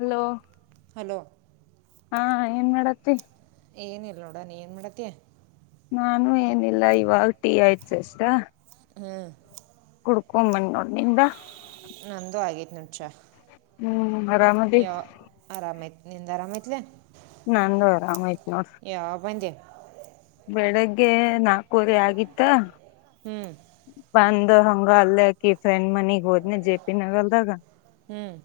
Hello hello ಹಾ ಏನ್ ಮಾಡತಿ ಏನಿಲ್ಲ ನೋಡ ನೀ ಏನ್ ಮಾಡತ್ತಿ ನಾನು ಏನಿಲ್ಲ ಇವಾಗ ಟೀ ಆಯ್ತು ಅಷ್ಟ ಹ್ಮ್ ಕುಡ್ಕೊಂಬನ್ ನೋಡ್ ನಿಂದ ನಂದು ಆಗೇತಿ ನೋ ಚಾ ಹ್ಮ್ ಆರಾಮ ಯ ಆರಾಮಯ ನಿಂದ ಆರಾಮ ಐಯತ್ಲಾ ನಂದುರಾಮ ಐಯ್ತ ನೋಡ್ರೀ ಯಾವಗ ಬಂದಿ ಬೆಳಗ್ಗೆ ನಾಲ್ಕವರೆ ಆಗಿತ್ತ ಹ್ಮ್ ಬಂದ್ ಹಂಗ ಅಲ್ಲೇ ಅಕಿ ಫ್ರೆಂಡ್ ಮನಿಗ್ ಹೋದ್ನ ಜೆ ಪಿ ನಗರದಾಗ ಹ್ಮ್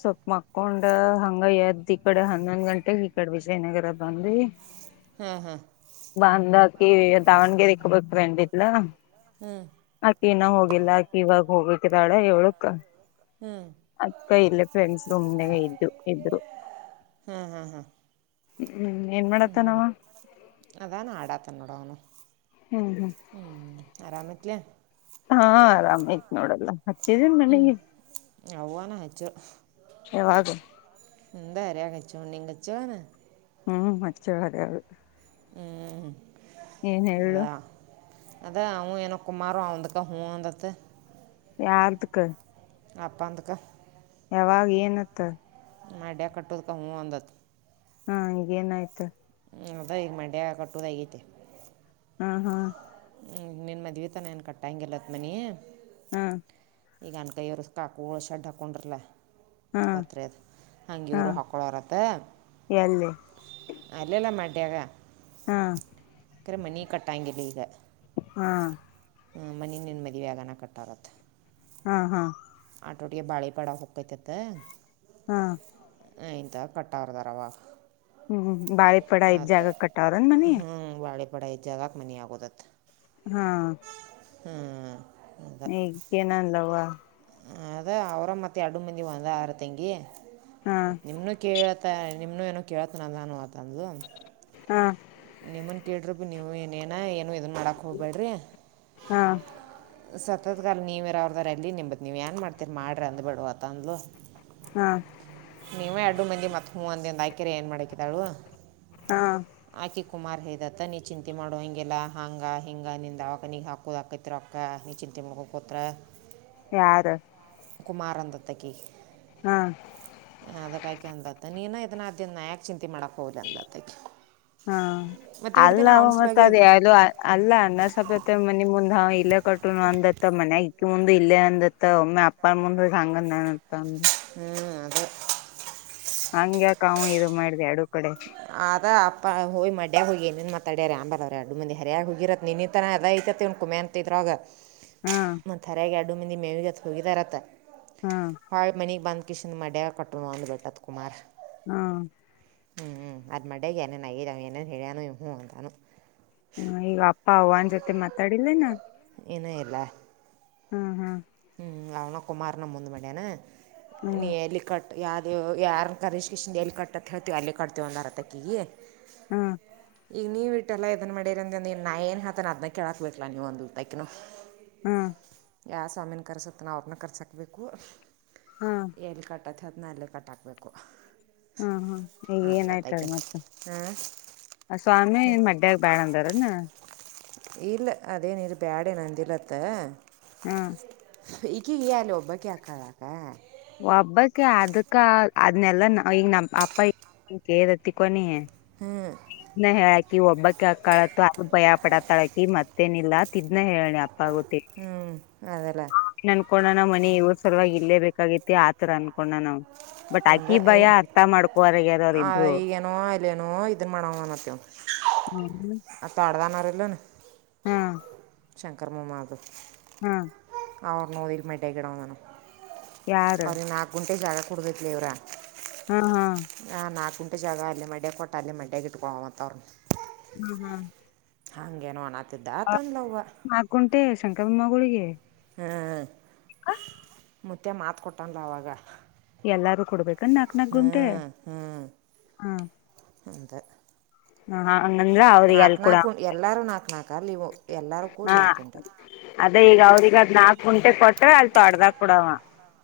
ಸೊಪ್ ಮಕ್ಕೊಂಡ ಹಂಗ ಎದ್ದ್ ಈ ಕಡೆ ಹನ್ನೊಂದ್ ಗಂಟೆಗೆ ಈ ಕಡೆ ವಿಜಯನಗರ ಬಂದಿ ಹಾ ಹಾ ಬಂದ ಆಕಿ ದಾವಣಗೆರೆಕಿ ಒಬ್ಬೆಕಿ ಫ್ರೆಂಡ್ ಇದ್ಲ ಹ್ಮ್ ಅಕ್ಕಿ ಇನ ಹೋಗಿಲ್ಲ ಅಕ್ಕಿ ಇವಾಗ ಹೋಗಕ್ಕೆ ದಾಳ ಏಳಕ್ ಹ್ಮ್ ಅದ್ಕ ಇಲ್ಲ ಫ್ರೆಂಡ್ಸ್ ರೂಮ್ನಾಗ ಇದ್ದು ಇದ್ರು ಹಾಂ ಹಾಂ ಹಾಂ ಹ್ಮ ಹ್ಮ್ ಏನ್ ಮಾಡತ್ತ ನಾವ ಅದಾನ ಆಡಾತನ್ನೋಡ ಅವನು ಹ್ಮ್ ಹ್ಮ್ ಹ್ಮ್ ಆರಾಮ ನುತ್ತಲೆ ಹಾ ಆರಾಮಾಯ್ತ್ ನೋಡ ಎಲ್ಲಾ ಹಚ್ಚಿದೀನ್ ಮನೆಗೆ ನ ಹಚ್ಚಿಳ ಯಾವಾಗ ಕಚೋ ನೀಂಗಚ ಹ್ಮ್ ಮಚ್ಚೆ ಅರದು ಏನ್ ಹೇಳು ಅದಾ ಅದ ಅವನು ನ ಕುಮಾರು ಅವದಕ್ಕ ಹೂ ಅಂತ ಯಾರದಕ್ಕ ಅಪ್ಪಾ ಅಂದಕ ಯಾವಾಗ ಏನತ್ತ ಮಡ್ಯ ಕಟ್ಟೋದಕ ಹೂ ಅಂದತ್ತು ಹಾ ಈಗೇನ್ ಆಯ್ತ ಅದ ಈಗ ಮಂಡ್ಯ ಕಟ್ಟೋದಗೈತೆ ಹ್ಮ ಹ್ಮ ಹ್ಮ್ ನಿನ್ ಮದ್ ತಾನ ಏನ್ ಕಟ್ಟಾಂಗಗೆಲ್ಲತ್ ಮನಿ ಹಾ ಈಗ ಅನ್ ಕೈಯ ಅವರು ಕಾಕುಳ್ ಶಡ್ ಹಾಕೊಂಡ್ರಲಾ ಹಾ ಪತ್ ಅದ ಹಂಗ ಹಾ ಇವರು ಹೊಕ್ಕಳೋರತ್ತೆ ಎಲ್ಲಿ ಅಲ್ಲಲ್ಲ ಮಟ್ಯಾಗ ಹಾ ಅಕ್ಕರೆ ಮನೆ ಕಟ್ಟಾಯಂಗಿಲ್ಲ ಈಗ ಹಾ ಹಾಂ ಮನ ನೆನು ಮದುವೆ ಆಗಾನ ಕಟ್ಟಾರತ್ತೆ ಹಾ ಹಾ ಆಟೋಟಿಗೆ ಬಾಳಿಪಡ ಹೋಗಕ್ಕತತ್ ಹಾ ಇಂತ ಕಟ್ಟರ್ದಾರವಾ ಹ್ಮ್ ಬಳೆ ಆ ಹ್ಞೂ ಬಾಳೆಪಡ ಜಾಗಕ್ಕೆ ಮನ ಆಗೋದತ್ ಹಾ ಹ್ಮ್ ಹಗ್ಗೇನ ಅಂದವವಾ ಅದ ಅವ್ರ ಮತ್ತೆ ಎರಡು ಮಂದಿ ಒಂದ ಆರು ತಂಗಿ ಹಾ ಮ ನಿಮ್ ಕೇೇಳತ ನಿಮ್ನು ಏನೋ ಕೇಳ್ತನಲ್ಲ ಅನೋ ಅತಂದು ಹಾ ನಿಮ್ಮನ್ ಕೇಳಿ ಬಿ ನೀವು ಏನೇನ ಏನು ಇದನ್ ಮಾಡಕ್ ಹೋಗ್ಬೇಡ್ರಿ ಹಾ ಹಾ ಸತತ್ಗಾಲ ನೀವು ಇರ ಅವ್ರದ್ದಾರ ಎಲ್ಲಿ ನಿಂಬದು ನೀವು ಏನು ಮಾಡ್ತೀರಿ ಮಾಡಿ ಅಂದ್ಬೇಡ ಅತಂದಲಲು ಹಾ ನೀವೇ ಎರಡು ಮಂದಿ ಮತ್ತತ್ ಹೂವಂದಿ ಒಂದು ಆಕೆರೆ ಏನ್ ಮಾಡಾಕಿದಾಳು ಹಾ ಆಕೆ ಕುಮಾರ್ ಹದತ್ತ ನೀ ಚಿಂತೆ ಮಾಡುವ ಹಿಗೆಲ್ಲ ಹಾಂಗ ಹಿಂಗ ನಿಂದ ದಾವಕನಿಗೆ ಹಾಕೋದಾಕತಿ ತ್ರಕ್ಕಾ ನಿಚಿನ ತ ತಿಮ್ಕ ಕೊತ್ರಾ ಯಾರು ಕುಮಾರಂದತ್ತಕ್ಕೆ ಹಾ ಹ ಅದಕ್ಕಾಕಿ ಅಂದತ್ತ ನೀನ ಇದನ್ನ ಆದನ್ ಯಾಕ ಚಿಂತೆ ಮಾಡಾಕ್ ಹೋಗ್ಲಿ ಅಂದತ್ತ ಹಾ ಅಲ್ಲವ ಮತ್ತ ಸಲುವಾಗೆ ಅದ ಇದನ್ನು ಯಾವ್ದ ಅಲ್ಲ ನನ್ನ ಸ್ವಪತ್ತ ಮನೆಮುಂದ್ ಇಲ್ಲೇ ಕಟ್ಟನು ಅಂದತ್ತ ಮನ್ಯ ಇಕ್ಕಿ ಮುಂದ ಇಲ್ಲೇ ಅಂದತ್ತ ಒಮ್ಮೆ ಅಪ್ಪ ಮಂದ ಭಾಂಗ ನತ್ತ ಹ್ಮ್ ಅದ ಹಂಗಗೆ ಕಾಮ ಇದು ಮಾಡಿದೆ ಅಡು ಕಡೆ ಅದ ಅಪ್ಪ ಹೋಗ ಮಡ್ಯಾಗ ಹೋಗಿ ಏನೇನು ಮಾತಾಡ್ಯಾರ ಆಂಬಲ ಅವ್ರೆ ಅಡು ಮಂದ ಹ್ಯ ಹೋಗಿರತ್ತೆ ನಿನ್ನಥರ ಎದ ಐತವ್ ಕುಮೆ ಅಂತ ತ್ತತ್ರ್ರಾಗ ಹಾ ಮ ಹರಗೆ ಅಡು ಮಂದಿ ಮೇವಿಗೆತ್ ಹೋಗಿದಾರತ್ತ ಹಾ ಹೊಾಳ ಮನಗ್ ಬಂದ ಕಿಷನ್ ಮಡ್ಯ ಕಟ್ಟುನು ಅಂದುಬ ಬಿಟ್ಟತ್ ಕುಮಾರ್ ಹಾ ಹ್ಮ್ ಹ್ಮ್ ಅದ್ ಮಡ್ಯಗೆ ಏೇನ್ ಏೇನು ಹೇಳ್ಯನು ಇೂ ಅಂತಾನು ಹ್ಮ ಈಗ ಅಪ್ಪ ಅವನ್ ಜೊತೆ ಮಾತಾಡಿಲ್ಲೇನಾ ಏನೇ ಇಲ್ಲ ಹ್ಮ್ ಹ್ಮ್ ಹ್ಮ್ ಅವನ ಕುಮಾರನ ಮುಂದ ಮಡಿಯಾನ ನೀ ಹ್ಮ್ ಹೆಲಿಕಾ ಯಾವ್ದ ಯಾರ ಕರೀ್ ಕಷನ್ ಎಲ್ಲಿ ಕಟ್ಟತ್ ಹೇಳ್ತೀವಿ ಅಲ್ಲಿೇ ಕಟ್ತೀವ ಅಂದರತಕ್ಕಿ ಹ್ಮ ಈಗ ನೀ್ ಇಟ್ಟೆಲ್ಲ ಇದದನ್ ಮಾಡಿರ ಅಂದಂದ ನಾ ಏನ್ ಹತನ್ ಅದ್ ಕೇಳಾಕ್ಬೇಕಕ್ಲಾ ನೀವ ಒಂದ್ ಉ ತೈಕ [inaudible] ಹ್ಮ ಯಾವ ಸ್ವಾಮಿನ ಕರ್ಸತ್ತೆ ನಾ ಅವ್ರನ್ನ ಕರ್ಸೋಕಬೇಕು ಹ್ಮ ಎಲ್ಲಿ ಕಟ್ಟತ್ತ ಅದನಲ್ಲೇ ಕಟ್ಾಕ್ಬೇಕು ಹಾ ಹ್ಮ ಈಗ ಏನ ಆಾಯ್ತದೆ ಮತ್ತೆ ಹಾಂ ಆ ಸ್ವಾಮಿ ಮಡ್ಯ ಬಾಣಂದರ ನ ಇಲ್ಲ ಅದೇನ ಇರಿ ಬ್ಯಾಡ ನಂದಿಲ್ಲತ್ತ ಹಾ ಇಗ ಈಲ ಒಬ್ಬಕ್ಕೆ ಆಕ್ಕಾದ ಕ ಒಬ್ಬಕ್ಕೆ ಅದಕ್ಕ ಅದನೆಲ್ಲಾ ನ ಈಗ ನಮ್ಮ ಅಪ್ಪ ರತಿ ಕೊನ ಹ್ಮ್ ನ ಹೇಳಕಿ ಒಬ್ಬಕ್ಕಳ ಅ ಭಯ ಪಡತಳಕಿ ಮತ್ತ ಗತ್ತೇನಿಲ್ಲ ತಿದ್ನ ಹೇಳಿ ಅಪ್ಪ ಗೊತ್ತೆ ಹ್ಞೂ ಅದಲ್ಲ ಅನ್ಕೋಣ ನಾವ್ ಮನಿ ಇವ್ರ ಸವಲ್ಾಗಿ ಇಲ್ಲೇ ಬೇಕಾಗಿೈತಿ ಆತರ ಅನ್ಕೋಣ ನಾವ್ ಬಟ್ ಅಂದ ಆಕಿ ಭಯ ಏನು ಅರ್ಥ ಮಾಡ್ಕೋರಗ್ಯಾರವರು್ರು ಈಗೇನೋ ಇಲ್ಲೇನೋ ಇದನ್ನ ಹ್ಮ್ ಅತ ಅಡದಾನ ಇಲ್ಲ ಹ್ಮ ಶಂಕರ್ಮೊಮಾದವ ಹ್ಮ ಅವ್ರ ನೋದರ್ ಮೇಟ ಗಿಡಾನ ಯಾರ ಅವ್ರ ನಾಲ್ಕ ಗುಂಟೆ ಜಾಗ ಕೊಡಬೇಕಲ ಇವರಾ ಹಾ ಹಾ ಹಾ ನಾಕಂೆ ಜಾಗ ಅಲ್ಲಿ ಮಡ್ಯ ಕೊಟ್ಟ ಅಲ್ಲಿ ಮಡ್ಯಗೆ ಇಟ್ುಕೊ ಮತ ಅವ್ರರು ಹ್ಮ್ ಹ್ಮ್ ಹಂಗೇನುೋ ಅಣತಿದ್ದ ಆತಂದವವ ಹಾಕಂಟೆ ಶಂಕರ ಬೊಮ್ಮಗಳಿಗೆ ಹ್ಮ್ ಹ ಮುತ್ತೆ ಮಾತ್ ಕೊಟ್ಟನ್ ಅವಾಗ ಎಲ್ಲಾರು ಕೊಡ್ಬೇಕ ನಾಕ್ ನಾಕ್ ಹ್ಞೂ ಗುಂಟೆ ಹ್ಞೂ ಹಾ ಅಂತ ಹ ಹಂಗಂದ್ರ ಅವ್ರಿಗೆ ಅಲ್ ನಾಲ್ಕು ಕೂಡ ನಾಲ್ಕು ಉಂಡು ಎಲ್ಲರೂ ನಾಲ್ಕು ನಾಲ್ಕು ಅಲ್ಲಿ ಇವು ಎಲ್ಲರೂ ಕೂಡಿ ಹಾ ನಾಲ್ಕು ಉಂಡೆ ಅದ ಈಗ ಅವ್ರಗ ಅದ್ ನಾಲ್ಕ ಗಂಟೆ ಕೊಟ್ರ ಅಲ್ ತೊಡ್ದಾಗ ಕುಡವ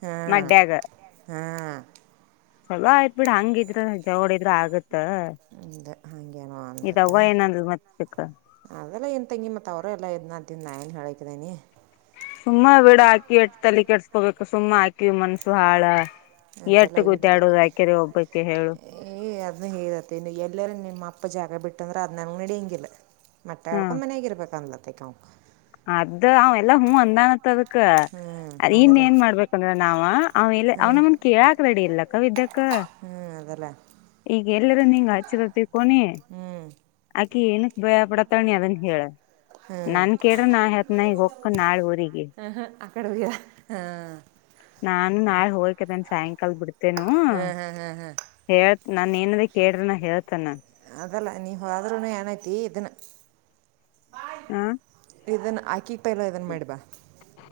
ಹಾಂ ಮಡ್ಯಾಗ ಹಾಂ ಚಲೋ ಆಯ್ತ್ ಬಿಡ ಹಂಗಿದ್ರ ಜವಡ ಇದ್ರ ಆಗತ್ತ ಅಂದೆ ಹಾಗೇನೋ ಇದ ಅಂದತ್ತ ಅವ್ವ ಏನಂದ ಮತ್ತಕ್ಕ ಅದೆಲ್ಲ ಏನ್ ತಂಗಿ ಮತ್ ಅವರು ಎಲ್ಲ ಇದ್ನ್ ನಾ ನ್ ಹೇಳಕಿದ್ದೇನಿ ಸುಮ್ಮ ವಿಡ ಹಾಕಿ ಎಟ್ಟ ತಲ್ಲಿ ಕೆಡಸ್ಕೋಬೇಕು ಸುಮ್ಮ್ ಹಾಕಿ ಕಿವ ಮನ್ಸು ಹಾಳ ಅದೆಲ್ಲ ಎಟ್ಟು ಗೂತ ಇಟ್ದೆ ಆಡುದು ಯಾಕರಿ ಒಬ್ಬಕ್ಕೆ ಹೇಳು ಏ ಅದನ್ನು ಹೇತ್ತತಿ ಇ ನೀ ಎಲ್ಲರ ನಿಮ್ಮ ಅಪ್ಪ ಜಾಗ ಬಿಟ್ಟಂದ್ರೆ ಅದು ನನಗೆ ನಡಿ ಹಂಗಿಲ್ಲ ಮಟ್ಟೆ ಹ್ಮ ಆಡ್ಕೊಂಡು ಮನಯಾಗಿ ಇರ್ಬೇಕ ಅನ್ಲತ್ತಕ್ಕಾವು ಅದು ಅವ ಎಲ್ಲಾ ಹ [inaudible] ಅಂದಾನತ್ ಅಕ್ಕ ಹ್ಞೂ ಇನ್ ಅದೆಲ್ಲ ಏನ್ ಮಾಡ್ಬೇಕಂದ್ರ ನಾವ ಅವಲ್ಲ ಹ್ಞೂ ಅವ್ನಮ್ಮನ್ ಕೇಳಾಕ್ ರೆಡಿ ಇಲ್ಲಕ್ಕವಿದ್ದಕ್ಕ ಹ ಅದಲ್ಲ ಈಗ ಎಲ್ಲರೂ ನೀಂಗ ಹಚ್ಚಿರೋ ತಿಕೊಂಡಿ ಹ್ಞೂ ಆಕಿ ಏನ ಭಯಪಡತಣಿ ಅದನ್ ಹೇಳ ನನ್ ಕೆಡ ನ ಹತ್ನ ಒಕ್ಕ ನಾಳ ಹರಿಗೆ ಆ ಕಡೆ ಹೋಗಿಲ್ಲ ಹಾಂ ನಾನು ನಾಳ ಹೋಗಕ ಬನ್ ಸಾಯಂಕಾಲದ ಬಿಡ್ತೇನು ಹಾ ಹಾ ಹಾ ಹಾ ಹೇಳ್ತ ನನ್ ಏನದ ಕೇಳ್ರನ ಹೇಳ್ತ ನಾನನ್ ಅದಲ್ಲ ನೀವು ಹ್ರೂ ಏನಾಯತಿ ಇದನ್ನು ಹಾ ಇದನ್ನ ಹಾಕಿ ಪೈಲ ಇದನ್ ಮಾಡಿ ಬಾ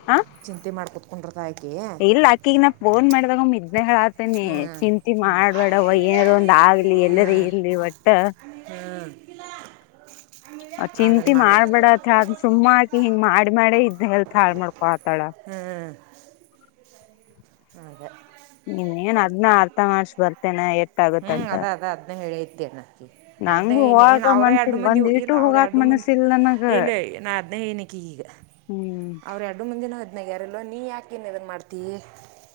ಹ ಚಿಂತೆ ಮಾಡಿ ಕುೂತ್ಕೊಂಡ್ರತ ಹಾಕಿ ಇಲ್ಲ ಆಕಗ ನ ಫೋನ್ ಮಾಡಿದಾಗ ಇದ್ನೆ ತಾನ ಹ್ಮ್ ಚಿಂತಿ ಮಾಡ್ಬೇಡವ ಏನಾರ ಒಂದ ಆಗ್ಲಿ ಎಲ್ಲರ ಇರ್ಲಿ ಒಟ್ಟ ಹ್ಮ್ ಚಿಂತಿ ಮಾಡ್ಬೇಡತ್ರ ಅ ಸಿಮ್ಮಾಕಿ ಹಿಂಗ್ ಮಾಡಿ ಮಾಡೇ ಇದ್ದಿದ್ ಹೇಳುತ್ತಾಳೆ ಮಾಡ್ಕೊ ಆತಾಳ ಹ್ಮಞ ಹ್ಮ ಹದು ಇನ್ ಏನ್ ಅದ್ನ್ನ ಅರ್ಥ ಮಾಡ್ಸ ಬರ್ತೇನೆ ಎತ್ತ ಹ್ಞೂ ಆಗುತ್ತಲ್ಲ ಅದ ಅದ ಅದ್ನ್ ಹೇಳಿಐತೆನ ಅದ ನಂಗು ನ್ ಹೋಗಾಕ ಅವ್ರ ಎರಡು ಮನ್ಸಿಲ್ ಮಂದಿ ಒಂದ್ ಇಲ್ಲ ಇಟು ಅವ್ರ ಹೋಗಾಕ್ ಎರಡು ಮಂದಿ ಮನಸ್ಸಿಲ್ ನನಗ ಇಲ್ಲಾ ನಾ ಅದನ್ನೇ ಹೇಳಿನಿ ಕಗ ಹ್ಮ್ ಅವರು ಎರಡು ಮುಂದಿನೂ ಅದ್ನಾಗ್ಯಾರಲ್ಲವ ನೀ ಯಾಕೆನು ಇದನ್ನು ಮಾಡ್ತೀ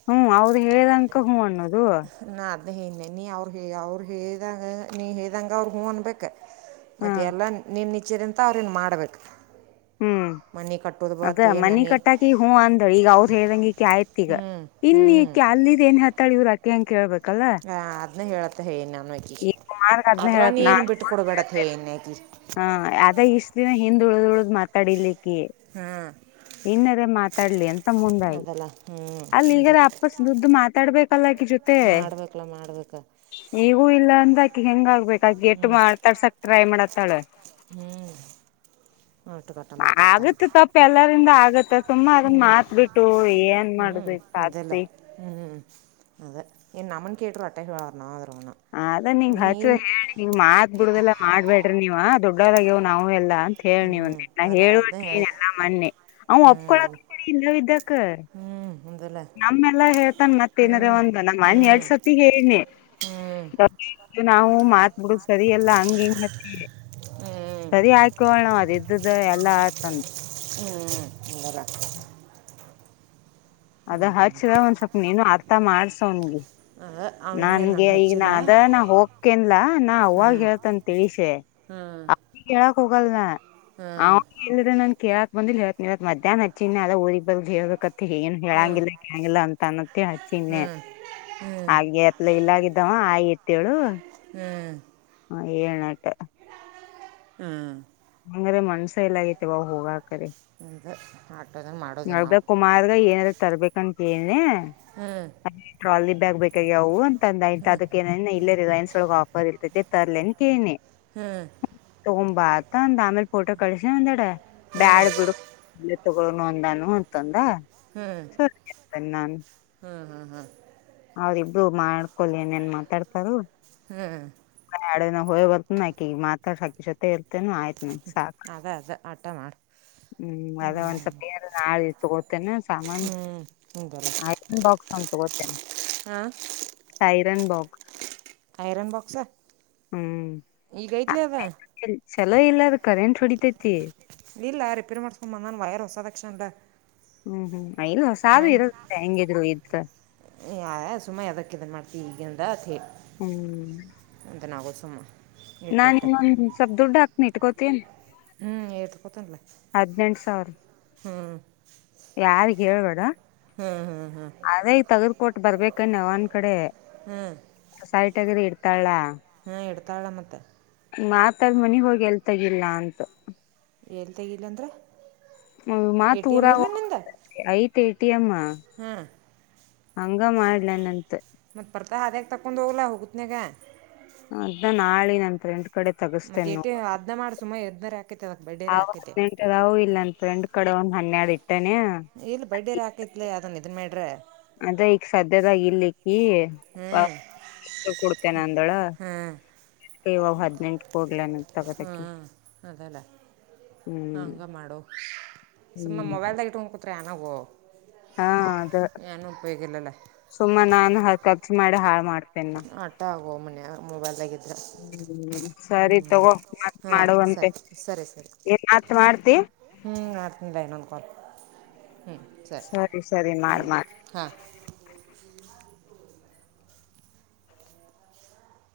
ಹ್ಞೂ ಅವೌದು ಹೇಳಂಕ ಹೂಞ ಅನ್ನೋದು ನಾ ಅದ್ ಹನೆ ನೀ ಅವ್ರು ಹೇ ಅವ್ರು ಹೇಳದಂಗ ನೀ ಹೇಳ್ದಂ ಅವ್ರರು ಹೂ ಅನ್ಬೇಕ ಹ ಮತ್ತೆ ಎಲ್ಲ ನಿಮ್ಮ ನಿಚ್ಚರಿಂತ ಅವ್ರೇನು ಮಾಡ್ಬೇಕು ಹ್ಮ್ ಮನೆ ಕಟ್ಟೋದು ಬತ್ ಅದ ಏನು ಮನಿ ಅನಿ ಕಟ್ಟಾಕಿ ಹೂ ಅಂದ ಈಗ ಅವ್ದ್ ಹೇಳ್ದಂಗಿಕ ಆಯ್ತ್ ಈಗ ಹ್ಞೂ ಹ್ಞೂ ಇನ್ನು ಈಕೆ ಅಲ್ಲಿದ್ದ ಏನ್ ಹತ್ತಾಳ ಇವ್ ಅಕ ಅಂ ಕೇಬೇಕು ಹ ಅದ್ನ್ನ ಹೇಳತ್ತ ಹೇಳೇನ್ ನಾನ ಕಿ ಈಗ ಕುಮಾರ್ಗ ಅದ್ನ ಆದದ್ ನೀನ್ ಬಿಟ್ಟ ಕೊಡ್ಬೇಡತ್ತ ಹೇನ್ಕಿ ಹಾ ಆದ ಇಷ್ಟ ದಿನ ಹಿಂದ್ ಉಳ್ದ್ ಉಳ್ದ್ ಮಾತಾಡಿರ್ಲಿಕ್ಕೆ ಹಾ ಇನ್ನರ ಮಾತಾಡ್ಲಿ ಅಂತ ಮುಂಡಾಗಿ ಅದಲ್ಲ ಹ್ಞೂ ಅಲ್ಲಿ ಅದ ಈಗದ ಅಪ್ಪಸ್ ದುಡ್್ದ ಮಾತಾಡ್ಬೇಕಲ್ಲಕ ಜೊತೆ ಮಾಡ್ಬೇಕಲ್ಲ ನೀಗೂ ಇಲ್ಲ ಆಕಿ ಹೆಂಗ ಆಗ್ಬೇಕ ಆಕಿ ಎಟ್ಟು ಮಾತಾಡ್ಸಕ್ ಟ್ರೈ ಮಾಡತ್ತಾಳ ಮಾಡ ಟ್ಟು ಕಟ್ಟ ಮಾತಾಡ್ತಾವಂತ ಆಗತ್ ತಪ್ಪ ಎಲ್ಲರಿಂದ ಆಗತ್ತ ಸುಮ್ಮ ಅದನ್ ಹ್ಮ ಮಾತ್ ಬಿಟ್ಟು ಏನ್ ಹ್ಮ್ ಮಾಡುದು ಇಲ್ಲ ಸಾಧಿಸಿ ಹ್ಞ ಹ್ಞ ಅದದೆ ನು ಅಮ್ಮನ ಕೇರು ಅಟೈ್ ವರ್ಣ ಅದ್ರಣ ಅದ ನಿಂಗ್ ಹಚ್ಚಿದ ಹೇಳಿ ನೀ್ ಮಾತ್ ಬಿಡ್ದಲ್ಲಾ ಮಾಡ್ಬೇಡ್ರಿ ನೀವ್ ದೊಡ್ಡವದಾಗ್ಯವ್ ನಾವು ಎಲ್ಲಾ ಂತ ಹೇಳಿ ನೀ ಹ್ಞೂ ಒಂದೆಲ್ಲ ಅದ ಅದನ್ನ ಹೇಳುವಂತ ಏನ್ ಹೇಳಿ ಎಲ್ಲಾ ಮೊನ್ನೆ ಅವ್ ಒಪ್ಕೊಳಕ್ ಇಲ್ಲವಿದ್ದಕ ಹ್ಮಞ ನಮ್ಮ್ೆಲ್ಲಾ ಹೇಳ್ತಾನ ಮತ್ತೇಏನಾರ ಒಂದ ನಮ್ಮ ಹ್ಞೂ ಮನ್ ಎರಡ್ ಸರ್ತಿ ಹೇಳನಿ ಹ್ಞೂ ನಾವು ಮಾತ್ ಬಿಿಡ ಸರಿಯಲ್ಲಾ ಹಂಗ ಹಂಗ ಮತ್ತ ಹ್ಞೂ ಸರಿ ಆಾಕಳ ನವು ಅದ ಇದ್ದ್ದ ಎಲ್ಲ ತಂದು ಹ್ಮ್ಲ್ಲ ಅದ ಹಚ್ಚಿದ ಒಂದ್ ಸ್ವಲ್ಪ ನೀನು ಅರ್ಥ ಮಾಡ್ಸವ್ನಿಗೆ ಅವಿನ ಏನು ನಂಗೆ ನನ್ಗೆ ಈಗ ನ ಹಚ್ಚಿಲ್ಲ ಅದ ನಾ ಹೋಗ ಕೇನ್ಲಾ ನಾ ಅವಾಗ ಹ್ಞೂ ಹೇಳ್ತನ್ ತಿಳಿಸೆ ಹ್ಞೂ ಹೇಳಕ್ ಹೋಗಲ್ನಾ ಹ್ಞೂ ಅವ ಇಲ್್ರೆ ನನ್ ಕೇಳಾಕ್ ಬಂದಿಿಲ್ಲ ಇವತ್ ಮಧ್ಯಾಹ್ನ ಹಚ್ಚಿಣೆ ಅದ ಊರಿಗೆ ಬಬರ್ಗ್ ಹ ಹೇಳಬೇಕತ್ತ ಏನ್ ಹ್ಞೂ ಹೇಳಂಗಿಲ್ಲ ಕೇಳಂಗಿಲ್ಲ ಅಂತ ಅನ್ತ್ತಿ ಹಚ್ಚಿಣೆ ಹಾಗೆ ಅತ್ಲ ಇಲ್ಲಾಗಿದ್ದವ ಆತ್ತೇಳು ಏನಟ ಹ್ಮ್ ಹಂಗ್ರೆ ಮನ್ಸ ಎಲ್ಲ ಆೈತೆ ಬ ಹೋಗಾಕರಿ ಹಂತ ಆಾಟೋದ ಮಾಡ ನಬಡ ಕುಮಾರ್ಗ ಏನಾರ ತರ್ಬೇಕಂತಿ ಹ್ಞೂ ಟ್ರಾಲಿ ಬ್ಯಾಗ್ ಬೇಕಾಗಿ ಅವು ಅಂತಂದ ಆಯ ಅದಕ್ಕೆ ಏನ ಇಲ್ಲರಿಗನ್ಸೊಳಗೆ ಆಪದ ಇರ್ತತಿತ್ತರ್ಲೇನ್ ಕೇಳನಿ ಹ್ಮ್ ತಗೊಂಬಾ ಅತ ಒಂದ ಆಮೇಲ್ ಫೋಟೋ ಕಳಸ ಒಂದೆಡೆ ಬ್ಯಾಡ್ ಬಿಡು ತ ಒಂದಾನ ಅಂತೊಂದ ಹ್ಮ್ ಹ್ಮ್ ಹಾ್ ಹಾ ಅವ್ರಿಬ್ರು ಮಾಡ್ಕೊಲ್ ಏನೇನ್ ಮಾತಾಡ್ತಾರ ಹ್ಞೂ ಅಡ ಹೊ ಬರ್ತು ನಿ ಮಾಥಾ ಶಾಕಿ ಶತೆ ತನು ಆಯತ ನ ಸಾಕ ಅದ ಅದ ಆಟ ಮಾಡು ಹ್ಮ್ ಅದ ಒಂದ್ ಸ್ವಲ್ಪ ನೀರು ನಾಳ ತಗೋತೇನೆ ಸಾಮಾನ್ ಹ್ಞೂ ಆ ಬಾಕ್ಸ್ ಚ ಗೊತ್ತೇನೆ ಹಾ ಸೈರನ್ ಬಾಕ್ಸ್ ಆಯರನ್ ಬಾಕ್ಸ ಹ್ಮ್ ಈ ಗ ಇತ್ಲಿ ಅದ ಚಲೋ ಇಲ್ಲ ಅ್ರ ಕರೆಂಟ್ ಹೊಡಿತೈತಿ. ಇಲ್ಲ ರಿಪೇರ್ ಮಾಡ್ಕೊಂಡು ಬಂದಾನನ್ ವೈರ್ ಹೊಸಾದಕ್ಷಣಲ್ಲ. ಹ್ಮ್ ಹ್ಮ್ ಇಲ್ ಹೊಸದು ಇರದ ಹೆಂಗಿದ್ರು ಇದ್ ಸುಮ್ಮಾ ಅದಕ್ಕಿಂತ ಮಾಡ್ತೀವಿ ಈಗಿಂದತ್ೇ. ಹ್ಮ್ ಒಂದ ಕುಸುಮ ನಾನ್ ಇನ್ನೊಂದ್ ಸ್ವಲ್ಪ ದುಡ್ಡು ಹಾಕ್ನಿಟ್ಕೋತೀನಿ. ಹದ್ನೆಂಟ [unintelligible] ಯಾರಿಗೆ ಹೇಳ್ಬೇಡ ಹ್ಮ್ ಹ್ಮ್ ಅದೇ ಈಗ ತಗದಕ ಕೊಟ್ಟ ಬರ್ಬೇಕಣ. ಅವ್ವ ನ್ ಕಡೆ ಹ್ಮ್ ಸೈಟ್ ಆಗ್ರ ಇಡ್ತಾಳಾ. ಹಾ ಇಡತಾಳ ಮತ್ತ್. ಮಾತಾದ ಮನೆ ಹೋಗಿ ಎಲ್ತಗಿಲ್ಲ ಅಂತಾ ಎಲ್ಲಿ ತೆಗಿಲ್ಲ ಅಂದ್ರೆ ಎ ಮಾತ್ ಟಿ ಎಮ್ ಊರಾಗ ಇಲ್ಲ ನಿಮ್ದೆ ಐತ್ ಎ ಟಿ ಮ್ ಹಂಗ ಮಾಡ್ಲನ್ಂತ ಮತ್ತತ್ ಬರ್ತಾ ಅದ್ಯಾಗ ತಕೊಂಡು ಹೋಗಲ್ಲ ಹೋಗುತ್ನಯಾಗ ಅದಾ ನಾಳೆ ನಂತರ ಎಂ ಮತ್ತೆ ಟ ಅದನ ಮಾಡಿ ಸುಮಾ ಎದ್ನಾರಾಕೈತೆ ಅದಕ್ ಬಡೇರಿ ಹಾಕೈತೆ ನಾವು ಇಲ್ಲ ಅಂದಫ್ರಂಡ್ ಕಡೆ ಒಂದ್ ಹನ್ನೆರಡು ಇಟ್ಟೇನೆ ಇಲ್ ಬಡ್ಡೇರ ಕೈತ್ ಅದನ್ ಇದನ್ ಮೇಡ್ರೆ ಅದ ಈಗ ಸದ್ಯದಾಗ ಹ್ಞೂ ಇರ್ಲಿಕ್ಕ ಕೊಡ್ತೇನೆ ಅಂದೋಳ ಹಾಂ ಕವ ಹದ್ನೆಂಟು ಕೊಡ್ಲಾನ ತಗೋತಕಿ ಅದೇಲ್ಲೇ ಹಾ ಹ್ಮ್ ಹಂಗ ಮಾಡು ಸುಮ್ಮ ಹ್ಮ್ ಮೊಬೈಲ್ದಾಗ ಇಟ್ಕೊಂಡ್ಕೊತ್ ಆನವು ಹಾ ಅದ ಸುಮ್ಮ ನಾನು ಕರ್ಚಿ ಮಾಡಿ ಹಾಳ ಮಾಡ ಆಟ ಆಗೋ ಮನ್ಯಾಗ ಮೊಬೈಲ್ದಾಗಿದ್ರೆ ಹ್ಮ ಸರಿ ಹ್ಞೂ ತಗೋ ಹಾಂ ಮಾಡುವಂತೆ ಸರಿ ಏನ್ ಮಾತ್ ಮಾಡ್ತಿ ಹ್ಮ ಮಾಡಡ್ತಿಲ್ಲ ಇನೊಂದು ಕೊಲ್ ಹ್ಮ್ ಸರಿ ಸರಿ ಮಾಡ್ ಹ್ಮ್ ಮಾಡ್ ಹಾ